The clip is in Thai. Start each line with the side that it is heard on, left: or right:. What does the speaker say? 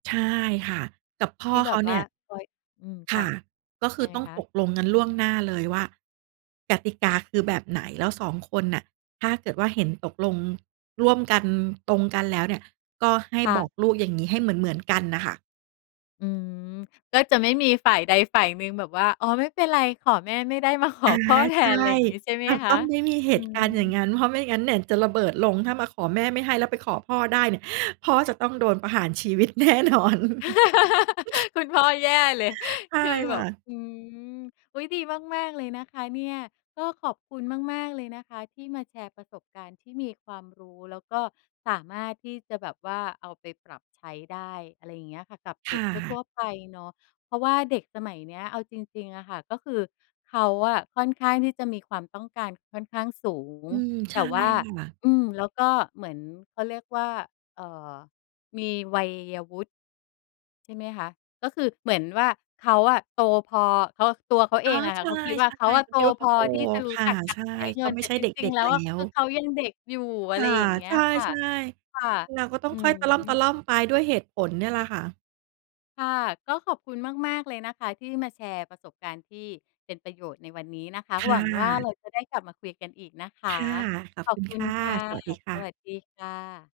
right: ใช่ค่ะ กับพ่
left: ท
right: อ
left: ี่แ
right: เ
left: บ
right: ขา
left: บ
right: เ
left: ว
right: น
left: ่
right: ี่
left: า
right: ย
left: คอย อืม
right: ค
left: ค่
right: ่
left: ะ
right: ะ ก็คื
left: ยั
right: อ
left: งไง
right: ต้อง
left: คะ?
right: ตกลงกันล่วงหน้าเลยว่า กติกาคือแบบไหน แล้ว 2 คนน่ะ ถ้าเกิดว่า เห็น ตกลงร่วมกัน ตรงกันแล้วเนี่ย ก็ให้
left: ค่
right: บอก
left: ะ
right: ลูกอย่างงี้ ให้เหมือน ๆ กันน่ะค่ะ
left: อืม ก็จะไม่มีฝ่ายใดฝ่ายหนึ่งแบบว่า "อ๋อ ไม่เป็นไร ขอแม่ไม่ได้ มาข
right: อ
left: อ
right: า
left: พ่อแท
right: ใช่
left: น" ไรงี้ ใช่ไหม
right: อ้าว
left: ค
right: ต
left: ะ?
right: ้องไม่มีเห
left: อื
right: ตุการณ์อย่าง
left: ม
right: งั้น เพราะไม่งั้นเนี่ยจะระเบิดลง ถ้ามาขอแม่ไม่ให้แล้วไปขอพ่อได้เนี่ย พ่อจะต้องโดนประหารชีวิต แน่นอน
left: คุณพ่อแย่เลย
right: ใช่
left: คือแ
right: ค
left: บ
right: ่
left: บ
right: ะ
left: อืม อุ๊ย ดีมาก ๆ เลยนะคะเนี่ย ก็ขอบคุณมาก ๆ เลยนะคะที่มาแชร์ประสบการณ์ที่มีความรู้ แล้วก็สามารถที่จะแบบว่าเอาไปปรับใช้ได้ อะไรอย่างเงี้ยค่ะ กับเ
right: ค
left: ด็
right: ่
left: กท
right: ะ
left: ั่ว ๆ ไปเนาะ เพราะว่าเด็กสมัยเนี้ยเอาจริง ๆ อะค่ะ ก็คือเขาอะค่อนข้างที่จะมีความต้องการค่อนข้างสูง
right: อืม ใ
left: แ
right: ช
left: ต่
right: ่
left: ว่า
right: ค่ะ
left: อืม แล้วก็เหมือน เขาเรียกว่า เอ่อ มีวัยวุฒิ ใช่ไหมคะ ก็คือเหมือนว่า เขาอะโตพอ เขา ตัวเขา
right: อ
left: เอ
right: ๋อ
left: งอะค
right: ใช
left: ่ะ
right: ่
left: เขาคิด
right: ๆ
left: ว่า เขาอะ
right: เข
left: โต
right: าคิดว่า เข
left: พ
right: า
left: อ
right: โต
left: ที่จะรู
right: ค
left: ้
right: ่
left: จ
right: ะ
left: ักกา
right: ใช
left: ร
right: ่
left: ใช้
right: เ
left: เ
right: ข
left: งิ
right: า
left: น
right: ไ
left: แ
right: ม่
left: ต่
right: ใช่
left: จ
right: เด
left: ริง
right: ็
left: ๆ
right: ก
left: แล้
right: ๆ แ
left: ว
right: ล้
left: อะคือ
right: ว
left: เขายังเด็กอยู่ อ
right: ค
left: ะไร
right: ่ะ
left: อย่างเงี้
right: ใ
left: ย
right: ช่
left: ค่ะ ค่ะ
right: ๆ เราก็ต้อ
left: อื
right: งค่อยตะล
left: ม
right: ่อม ๆ ไป ด้วยเหตุผลเนี่ยแหละค่ะ
left: ค่ะ ก็ขอบคุณมาก ๆ เลยนะคะ ที่มาแชร์ประสบการณ์ที่เป็นประโยชน์ในวันนี้นะคะ
right: ค่
left: หวังว่า
right: ะ
left: เราจะได้กลับมาคุยกันอีกนะคะ
right: ค่ะ ขอ
left: ข
right: บ
left: อ
right: ค
left: บ
right: ุณ
left: คุ
right: ค
left: ณ
right: ่ะ
left: ค่ะ
right: สวัสดีค
left: ส
right: ่ะ
left: วัสดีค่ะ